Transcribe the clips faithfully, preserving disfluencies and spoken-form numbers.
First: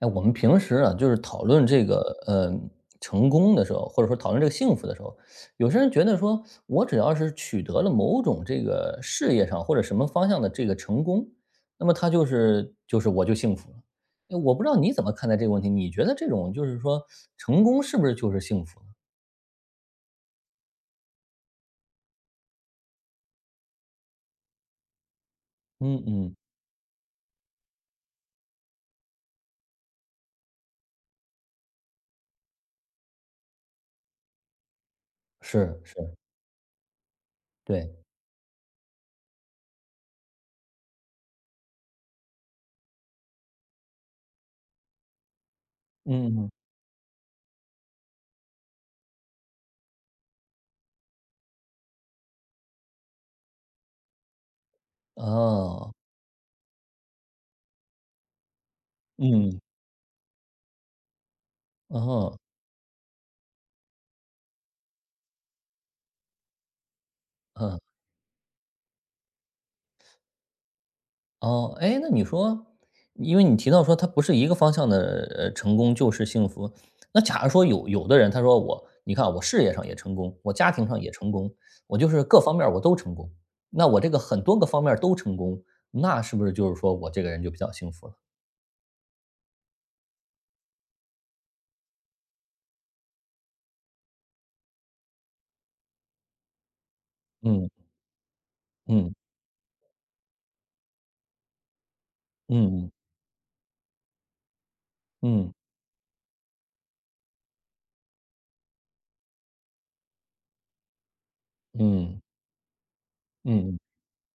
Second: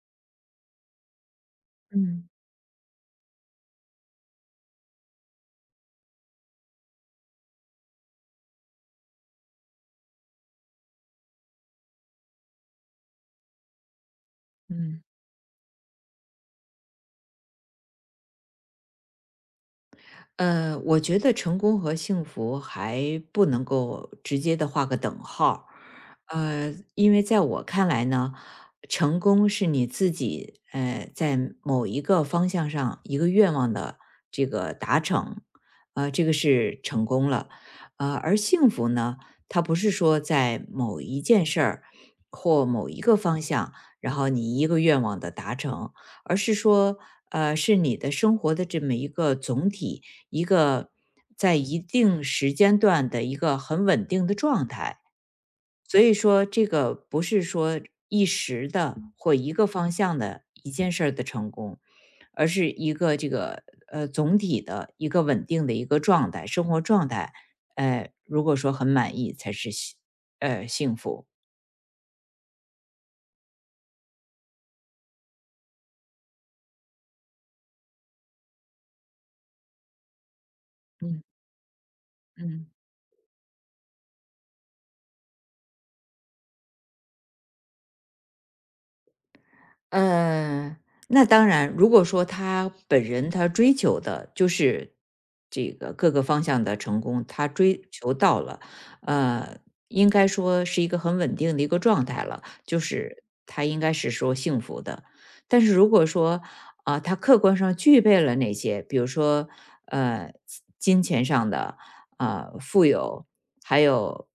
哎，我们平时啊，就是讨论这个嗯呃成功的时候，或者说讨论这个幸福的时候，有些人觉得说，我只要是取得了某种这个事业上或者什么方向的这个成功，那么他就是就是我就幸福了。哎，我不知道你嗯。怎么看待这个问题？你觉得这种就是说成功是不是就是幸福呢？呃，我觉得成功和幸福还不能够直接的画个等号儿嗯嗯，呃，因为在我看来呢，成功是你自己呃在某一个方向上一个愿望的这个达成，是是，呃，这个是成功了，对，呃，而幸福呢，它不是说在某一件事儿或某一个方向，然后你一个愿望的达成，嗯而嗯，是说，呃，是你的生活的这么一个总体。一个在一定时间段的一个很稳定的状态。哦，所以说，这个不是说一时的或一嗯，个方向的一件事儿的成功，哦，嗯。而是一个这个呃总体的一个稳定的一个状态，生活状态。哦呃，如果说很满意，才是幸呃幸福。哦，哎，那你说，因为你提到说它不是一个方向的，呃，成功就是幸福。那假如说有有的人他说我，你看啊，我事业上也成功，我家庭上也嗯成功，我就是各方面嗯。儿我都成功，那我这个很多个方面儿都成功，那是不是就是说我这个人就比较幸福了？呃，那当然，如果说他本人他追求的就是这个各个方向的成功，他嗯追求到了，嗯呃，应该说是一个很稳定的一个状态了，就嗯嗯是他应该是说幸福的。嗯但是如果说啊、他客观上具备了那些，比如说呃金钱上的嗯呃，富有，嗯，还有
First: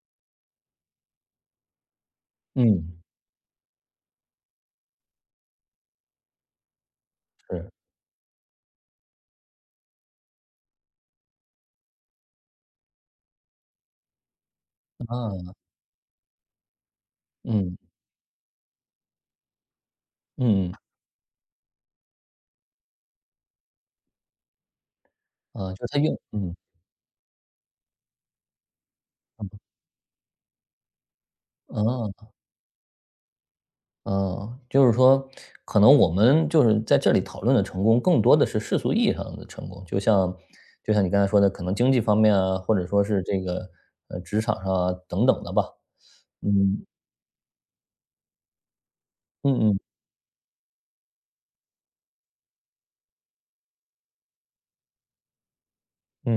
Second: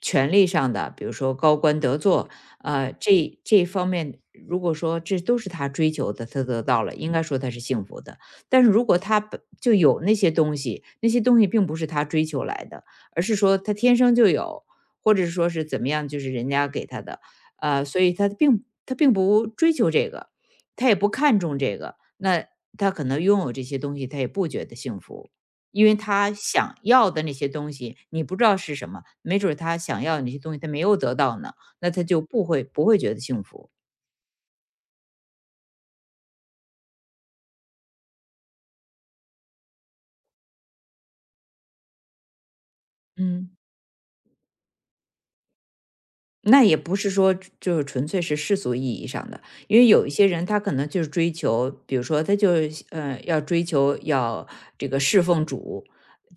权力上的，比如说高官得做，呃，嗯，这这方面，如果说这都是他追求的，他得到了，应该说他是是幸福的。但是如果他本就有那些东西，那些东西并不是他追求来的，而是说他天生就有，或者说啊，是怎么样，就是人家给他的，嗯呃，所以他并他并不追求这个，嗯，他也不看重这个，那他可能拥有这些东西，他也不觉得幸福。啊，因就是为他用，他嗯，想要的那些东西，你不知道是什么，没准儿他想要的那些东西他没有得到呢，那他就啊。不会不会觉得幸福。嗯，就是说，可能我们就是在这里讨论的成功，更多的是世俗意义上的成功。就像就像你刚才说的，可能经济方面啊，或者说是这嗯。个，呃，职场上啊，等等的吧。那也嗯，不是说就是纯粹是世俗意义上的，嗯因嗯为有一些人他可能就是追求，比如说他就是呃要追求要这个侍奉主，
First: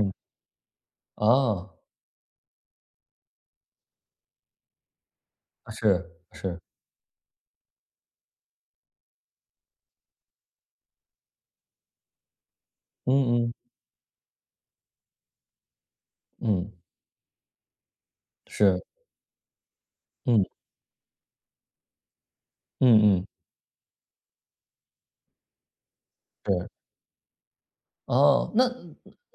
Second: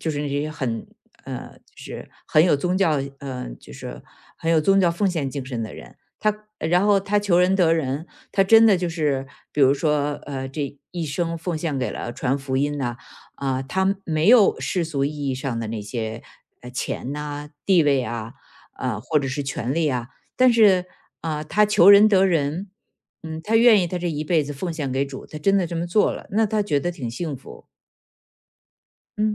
就是那些很呃啊，就是很有宗教呃就是很有宗教奉献精神的人，是他是，然后他求仁得仁，他真的就是比如说呃这一生奉献给了传福音呐嗯嗯啊、他没有世俗意义上的那些呃嗯，钱呐、地位啊，是，啊，或者是权利啊。嗯但是啊、呃他求仁得仁，嗯嗯，嗯，他愿意他这一辈子奉献给主，他真的这么做了，那他对。觉得挺幸福。哦，那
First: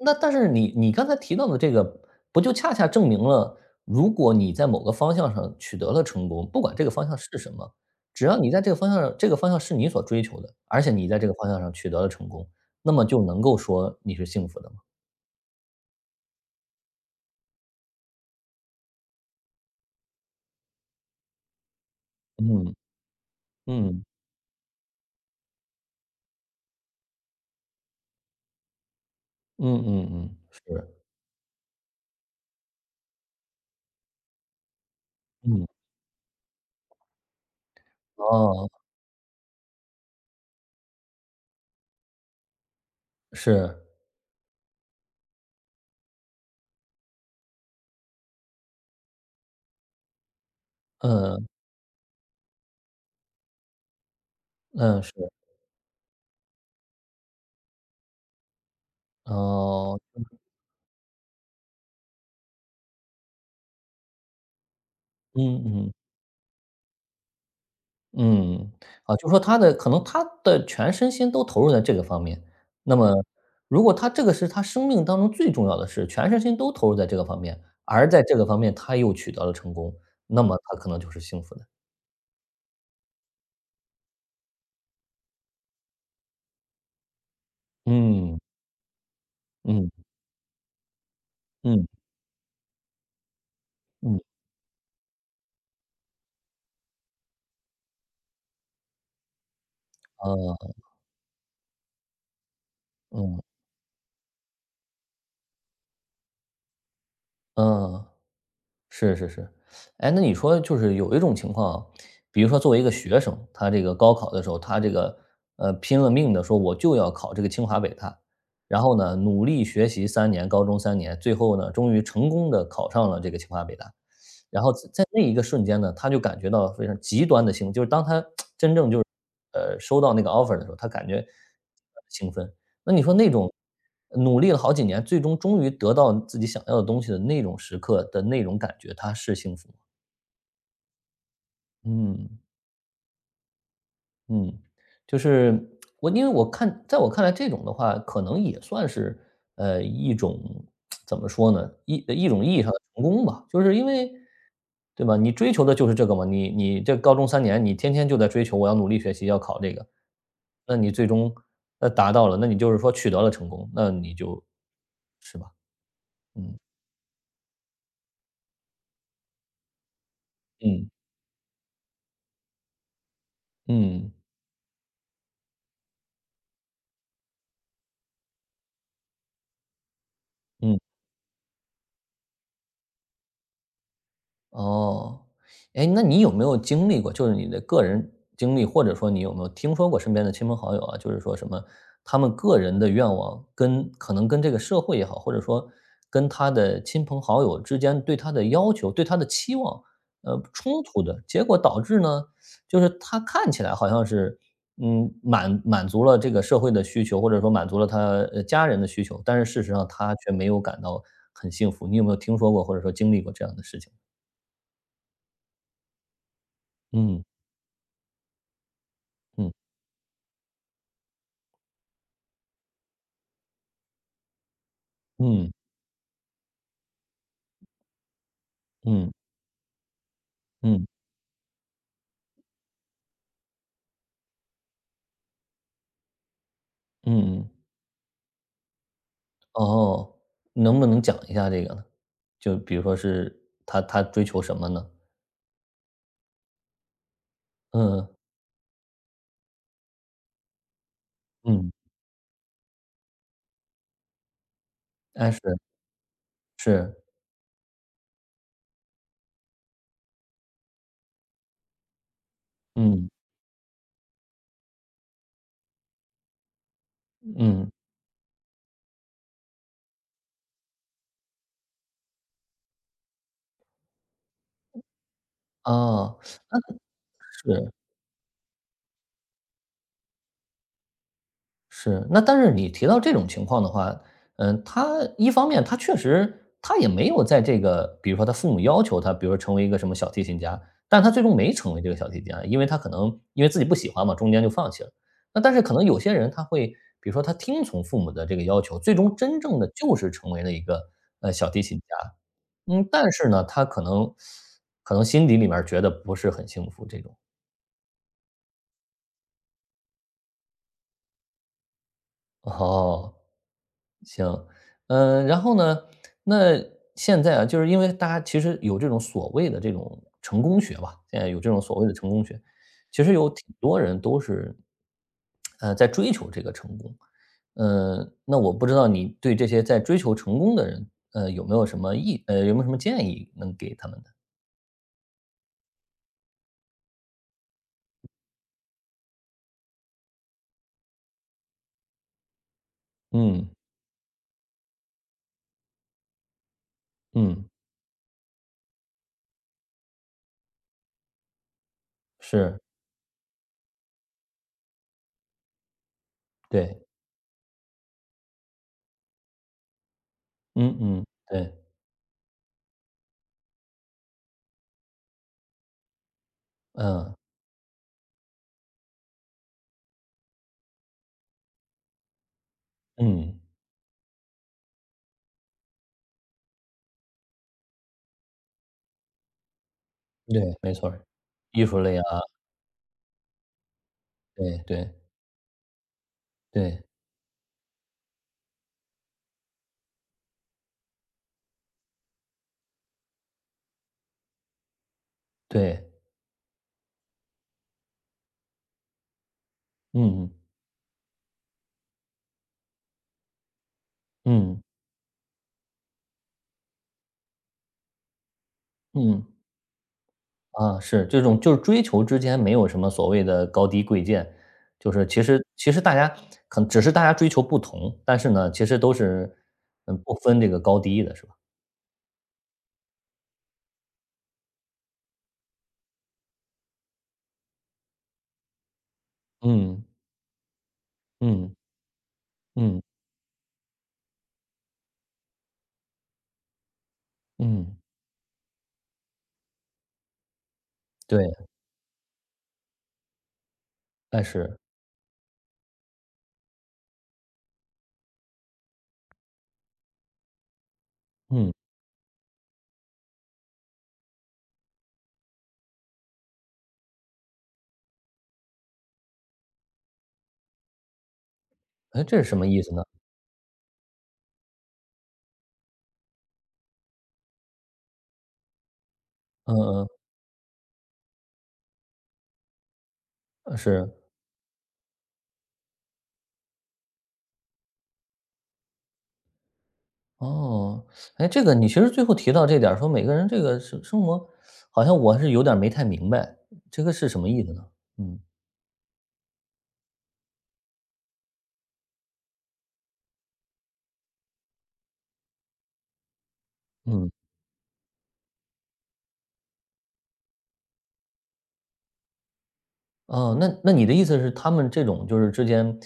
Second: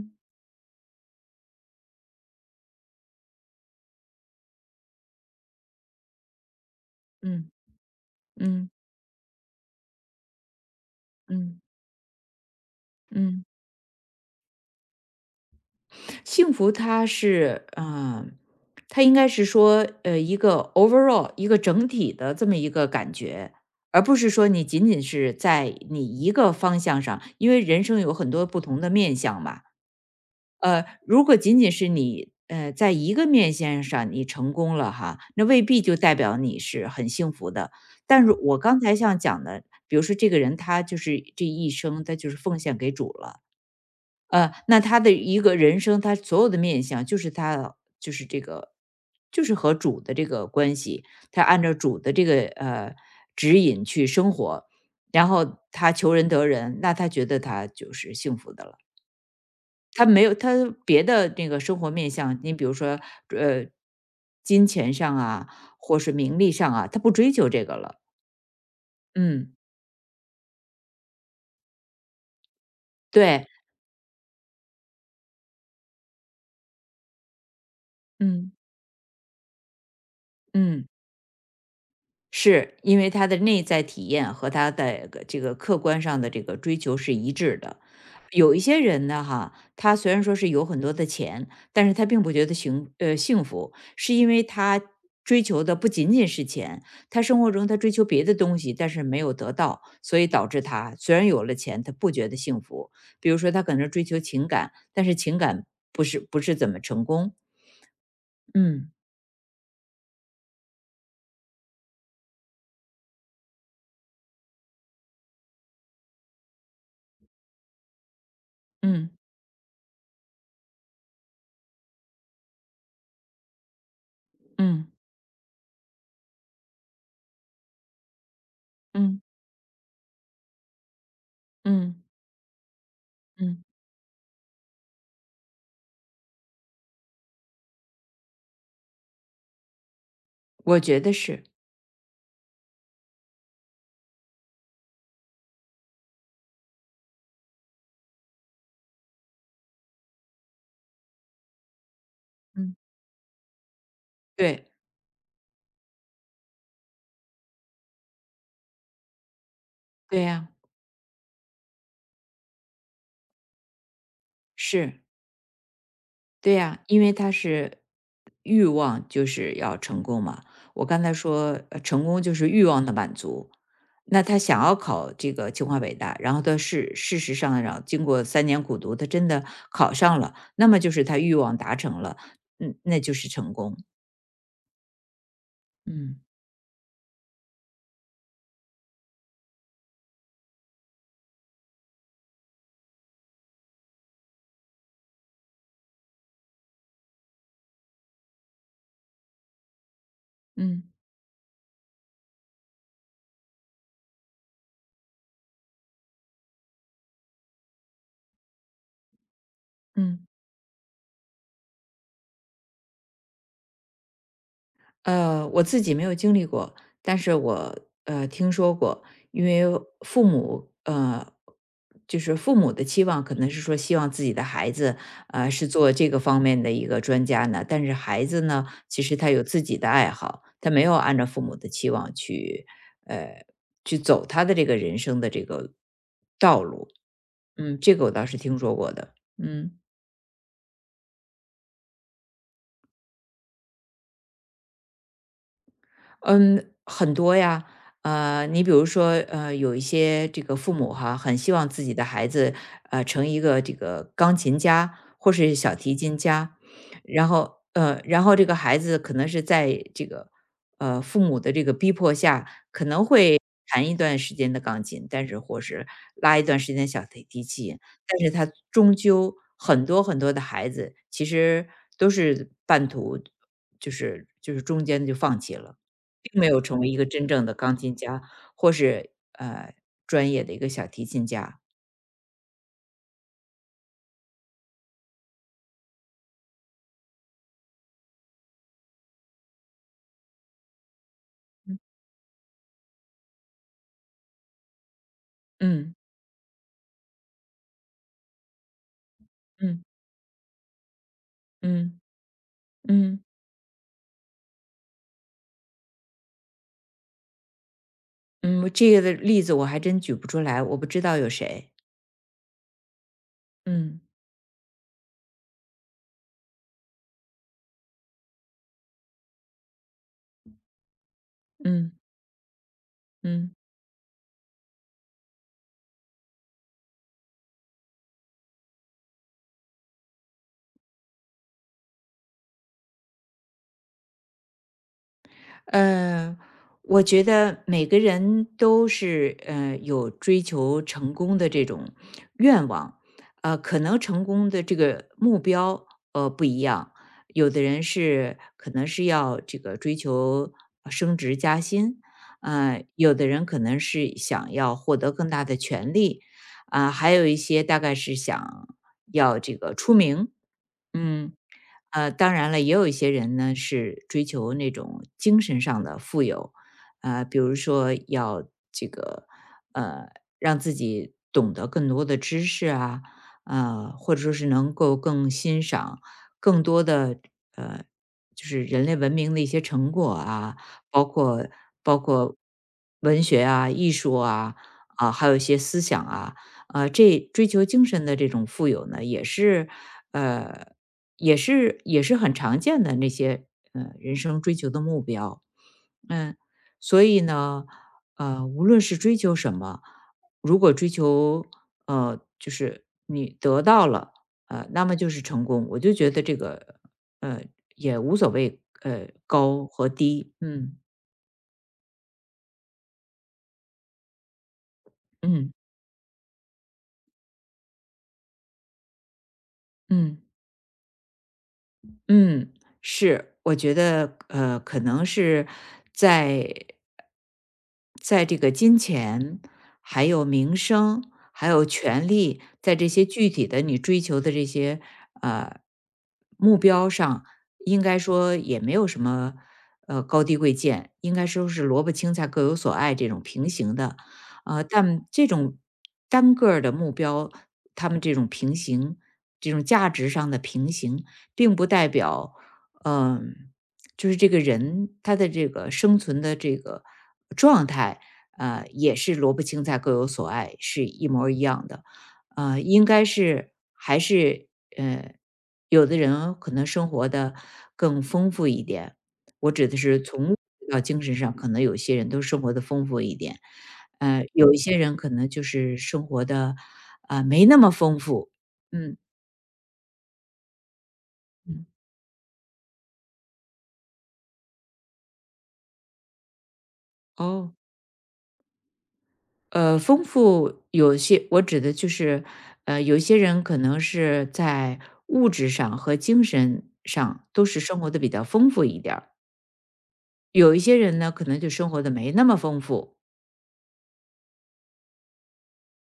那但是你你刚才提到的这个，不就恰恰证明了，如果你在某个方向上取得了成功，不管这个方向是什嗯么，只要你在嗯这个方向上这个方向是你所追求的，而且你在这个方向嗯上取得了成功，那么就能嗯，够说你是幸福的嘛。幸福它是啊、呃它应该是说呃一个 overall 一个整体的这么一嗯，个感觉。而嗯，不是说你仅仅是在你一个方向上，因为人生有很多不同的面向嘛，嗯嗯嗯，呃，是，如果仅仅是你，呃，在一个面线上你成功了哈，那未嗯，必就代表你是很幸福的。但是我哦，刚才像讲的，比如说这个人他就是这一生他就是奉献给主了，是，呃，那他的一个人生，他所有的面相就是他就是这个就是和主的这个关系，他嗯，按照主的这个呃指引去生活，嗯，是，然后他求人得人，那他觉得他就是幸福的了。哦，他没有他别的那个生活面向，你比如说，呃，金钱上啊，嗯嗯。或是名利上啊，他不追求这个了。嗯，啊，就说嗯，他的可能他的全身心都投入在这个方面，那么对，如果他这个是他生命当中最重要的事，全身心都投入在这个方面，而在这个嗯，方面他又取得了成功，那么他嗯。可能就是幸福的。是，因为他的内在体验和他的个这个客观上的这个追求是一致的。嗯，有一些人呢，哈，嗯，他虽然说是有很多的钱，嗯，但是他并不觉得幸呃幸福，是嗯，因为他追求的不仅仅是钱，他生活中他追求别的东西，但是没有得到，所以导致啊，他虽然有了钱，他不觉得幸福。比如嗯，说，他可能追求情感，但是情感不是不是怎么成功。嗯。嗯是是是。哎，那你说就是有一种情况啊，比如说作为一个学生，他这个高考的时候，他这个，呃，拼了命的说我就要考这个清华北大，然后嗯呢，努力学习三年，高中三年，最后呢，终于成功的考上了这个清华北大。然后嗯在在那一个瞬间呢，他就感觉到非常极端的兴奋，就是当他 真正就是，嗯呃，收到那个 offer 的时候，他感觉嗯兴奋。那你说那种嗯，努力了好几年，最终终于得到自己想要的东西的那种时刻的那种感觉，他是幸福吗？我觉得是。嗯。嗯，就是我因为我看在我看来这种的话，可能也算是，呃，一种怎么说呢，一一种意义上嗯，的成功吧。就是因为对，对吧，你追求的就是这个嘛，你你这高中三年，你天天就在追求我要努力学习，要考这个，对呀，那你最终，那达到了，那你就是说取得了成功，那你就是，是吧，对嗯，呀，因为他是欲望就是要成功嘛。我嗯，刚才说，呃成功就是欲望的满足。嗯，那他想要考这个清华北大，然后他事事实上，然后经过三年苦读，他真的考上了，那嗯。么就是他欲望达成了，嗯，那就是成功。哦，哎，那嗯你有没有经历过，就是你的个人经历，或者说你有没有听说过身边的亲朋好友啊，就是说什么他们个人的愿望跟可能跟这个社会也好，或者说跟他的亲朋好友之间对他的要求、对他的期望，呃，冲嗯突的结果导致呢，就是他看起来好像是，嗯，满满足了这个社会的需求，或者说满足了他呃家人的需求，但是事实上他嗯。却没有感到很幸福。你有没有听说过，或者说经历过这样的事情？呃，我自己没有经历过，但嗯是我呃听说过，因嗯为父母呃，就是父母的期望可能是说希望自己的孩子啊嗯是做这个方面的一个专家呢，但是孩子呢，其嗯实他有自己的爱好，他没嗯有按照父母的期望去呃去走他的这个人生的这个道路，嗯，嗯，这个我倒是听说过的，嗯。哦，能不能讲一下这个呢？就比如说是他他追求什么呢？嗯，很多呀。嗯呃，你比如说，呃，有一些这个父母哈，很希望嗯，自己的孩子，呃，成一个这个钢琴家哎，或是是小提琴家，是，然后，呃，然后这个孩子可能是在这个，呃，父母的这个逼迫下，可能嗯会弹一段时间的钢琴，但是或是拉一段时间的小提提嗯，琴，但是他终究很多很多的孩子其实都是半途，就是就是中间就放弃了。哦，并没有成为一个真正的是。钢琴家，或是呃专业的一个小提琴家。是，那但是你提到这种情况的话，嗯，他一方面他确实他也没有在这个，比如说他父母要求他，比如说成为一个什么小提琴家，但他最终没成为嗯这个小提琴家，因为他可能因为自己不喜欢嘛，中间就放弃了。那但是可能嗯有些人他会，比如说他听从父母的这个要求，最终真正的嗯就是成为了一个呃小提琴家。嗯，但嗯是呢，他可能可能心底里面觉得不是很幸福这种。嗯，这个的例子我还真举不出来，我不知道有谁。哦，嗯行，嗯，然后呢，那现在啊，就是因为大家其实有这种所谓的这种成功学吧，现在有这种所谓的嗯成功学，其实有挺嗯。多人都是，呃，在追求这个成功。呃，那我不知道你对这些在追求成功的人，呃，有没有什么意呃，有没有什么建议能给他们的？嗯，我觉得每个人都是呃有追求成功的这种愿望，嗯，呃，可能成功的这个目标呃不一样，嗯，有的人是可能是要这个追求呃升职加薪，是，呃，有的人可能是想要获得更大的权利，对，啊、还有一些大概是想要这个出名，嗯嗯，嗯，对，呃，当然了，也有一些人呢是追求那种精神上的富有，嗯，呃，比如说要这个呃，让自己懂得更多的知识啊，嗯，呃，或者说是能够更欣赏更多的呃，就是人类文明的一些成果对，啊，没错儿，包括艺术类包啊，括文学啊、艺术啊对对啊、还有一些思想啊，对啊，这追求精神的这种富有呢，也是，呃，也是也是很常见的那些呃人生追求的目标。对。嗯，所以呢，呃，无论是追求什么，嗯嗯如果追求呃，就是你得到了，嗯，呃，那么就是成功。我就觉得这个呃也无所谓，呃，嗯，高和低。嗯啊，是这种就是追求之间没有什么所谓的高低贵贱，就是其实嗯其实大家可能只是大家追求不同，但是呢，其实都是嗯不嗯。分这个高低的，是吧？嗯，是，我觉得呃，可能是在在这个金钱、嗯还有名声、还嗯有权利，在嗯这些具体的你追求的这些呃目标上，嗯，应该说也没有什么呃高低贵贱，应该对，说是萝卜青菜各有所爱这种平行的。但是呃，但这种单个儿的目标，他们这种平行，这种价值上的平行。嗯，并不代表，嗯、就是这个人他的这个生存的这个状态，呃，也是萝卜青菜各有所爱，是一模儿一样的。哎，这是什么意呃，思呢？应该是还是呃，有的人可能生活的更丰富一点。我嗯指的嗯，是从物质到精神上，可能有些人都生活的丰富一点，呃是，呃，有一些人可能就是生活的啊、呃没那么丰富。嗯哦，哎，这个嗯，你其实最后提到这点儿说每个人这个生生活，好像我是有点儿没太明白，这个是什么意思哦。呢？嗯呃，丰富有些我指的就是，呃，有一些人可能是在物质上和精神嗯。上都是生活的比较丰富一点儿有一些人呢，可能就生活的没那么丰富。哦，那那你的意思是他们这种就是之间，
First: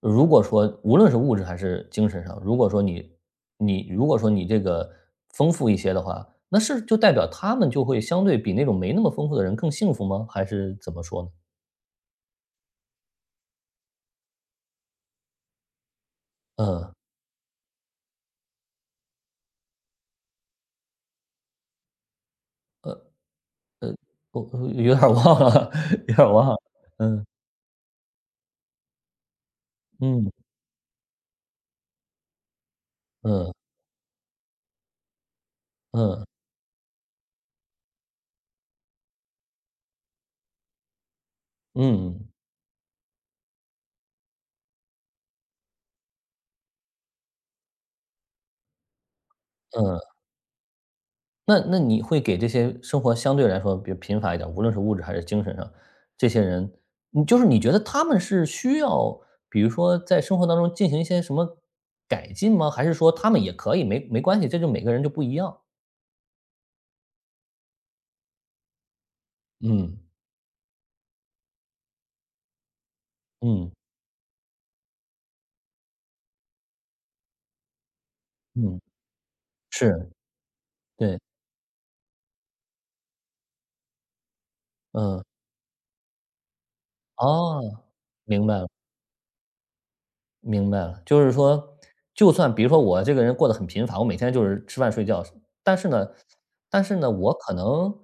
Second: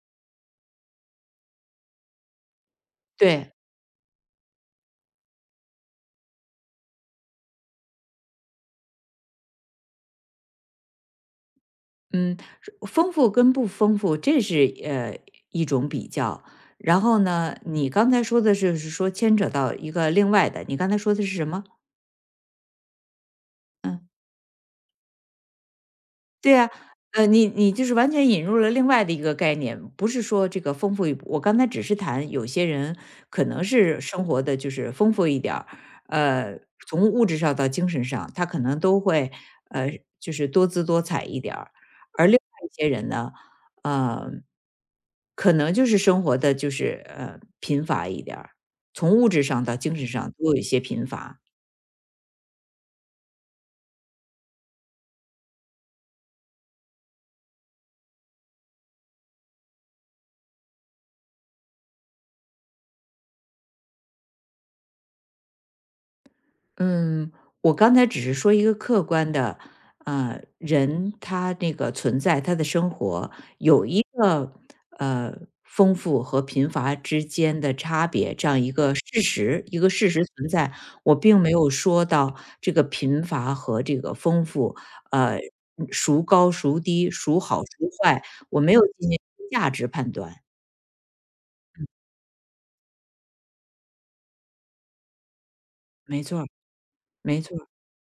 如果说无论是物质还是精神上，如果说你对，你如果说你这个丰富一些的话，那是就代表他们就会相对比那种没那么丰富的人更幸福吗？还是怎么说呢？嗯，丰富跟不丰富，这是呃一种比较。嗯，然后呢，你刚才说的是是说牵扯到一个另外的，你刚才说的是什么？呃呃，嗯。我我有点儿忘了，有点儿忘对了。啊，嗯，呃，你你就是完全引入了另外的一个概念，不是嗯，说这个丰富一我刚才只是谈有些人可嗯，能是生活的就是丰富一点儿嗯，呃，从物质上到精神上，他可能都会呃就是多姿多彩一点儿而嗯，另外一些人呢，呃，可能就是生活的就是呃贫乏一点儿从物质上到精神嗯。上都有一些贫乏。那那你会给这些生活相对来说比较贫乏一点，无论是物质还是精神上，这些人，你就是你觉得他们是需要，比如说在生活当中进行一些什么改进吗？还是说他们也可以，没没关系，这就每个人就不一样？嗯，我刚才只是说一个客观的，嗯，呃，人他那个存在，他的生活嗯，有一个呃丰富和贫乏之间的差别，这样一嗯，个事实，一个是，事实存在。我对，并没有说到这个贫乏和这个丰富，嗯，呃，孰高孰低，孰哦，好孰坏，明白我了。没有进行价值判断。明白了，就是说，就算比如说我这个人过得很贫乏，我每天就是吃饭睡觉，但是呢没错儿，但是呢，我没可错儿，能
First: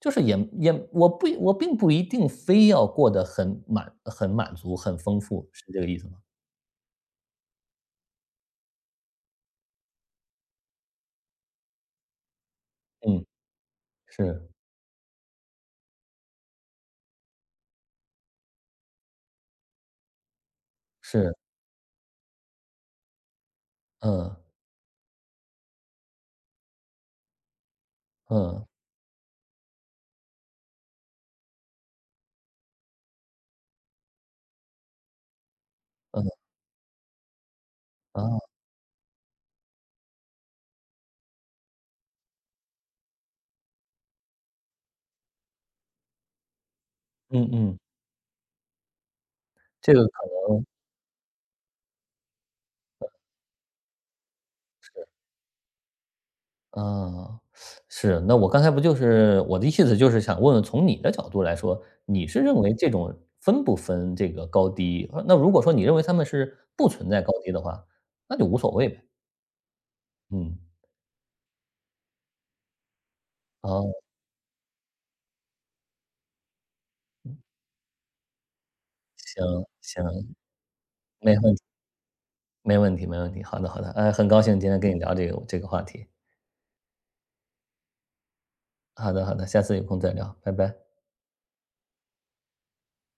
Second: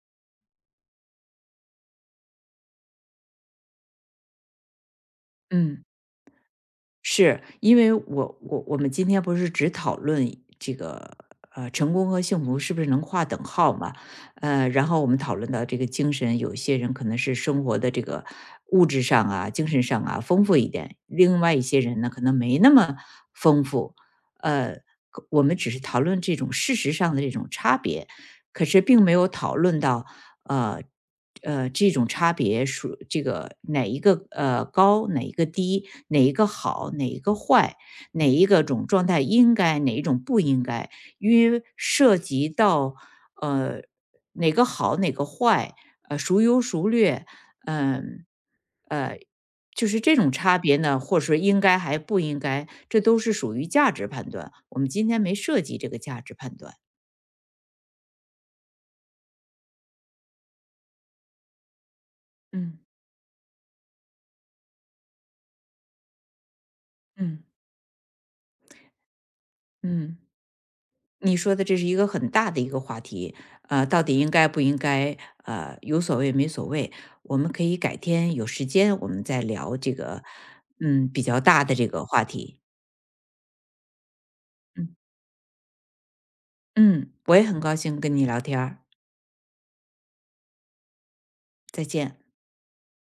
就是也也我不我并不一定非要过得很满很满足、很丰富，是这嗯。个意思吗？是，因为我我我们今天不是只讨论这个呃成功和幸福是不是能嗯，划等号嘛？是，呃，然后我们讨论到这个精神，有些人可能是生活的这个物质上啊、精神上啊丰富一点，是，另外一些人呢可能没那么丰富。嗯，呃，可我们只是讨论这种事实上的这种差别，嗯，可是并没有讨论到呃呃这种差别属这个哪一个呃高，哪一个低，哪嗯，一个好，哪一个坏，啊，哪一个种状态应该，哪一种不应该，因为涉及到呃哪个好，哪个坏，呃孰优孰劣，嗯嗯，嗯呃。就这个是这可种差能别呢，或者说应该还不应该，这都是属于价值判断。我们今天没涉及这个价值判断。嗯，是，那我刚才不就是我的意思就是想问问，从你的角度来说，你是认为嗯这种分不分这个高低？呃那如果说你认为他们是不存在高嗯低的话，那就无所谓呗。嗯。嗯，你说的这是一个很大的一个话题，哦，呃，到底应该不应该，呃，有所谓没所谓，我们可以改天有时间我们再行聊这个，行，嗯，比没较问题大的这个话题。没问题没问题，好的好的，哎，很高兴今天跟嗯你聊这个这个话题。嗯，我也很高兴跟你聊天儿，好的好的，下次有空再聊，拜拜。再见。